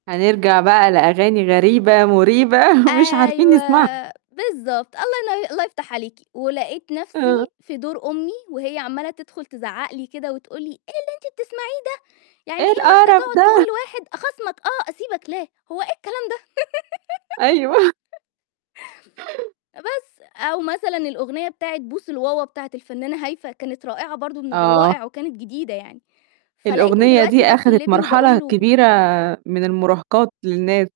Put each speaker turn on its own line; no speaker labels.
هنرجع بقى لأغاني غريبة مُريبة مش عارفين
أيوه،
نسمعها.
بالضبط، الله يني الله يفتح عليكِ، ولقيت نَفْسي
آه.
في دور أمي وهي عَمّالة تدخُل تزعق لي كده وتقول لي: "إيه اللي أنتِ بتسمعيه ده؟ يعني
إيه
إيه واحدة
القرف
تقعُد تقول
ده؟!
لواحد أخاصمك آه، أسيبك لا، هو إيه الكلام ده؟"
أيوه.
بس أو مثلًا الأغنية بتاعة بوس الواوا، بتاعة الفنانة هايفه، كانت رائعة برضه من
آه.
الروائع وكانت جديدة يعني فلاقيتني
الأغنية
دلوقتي
دي
بادخُل
آخدت
لابني وباقول
مرحلة
له
كبيرة من المُراهقات للناس.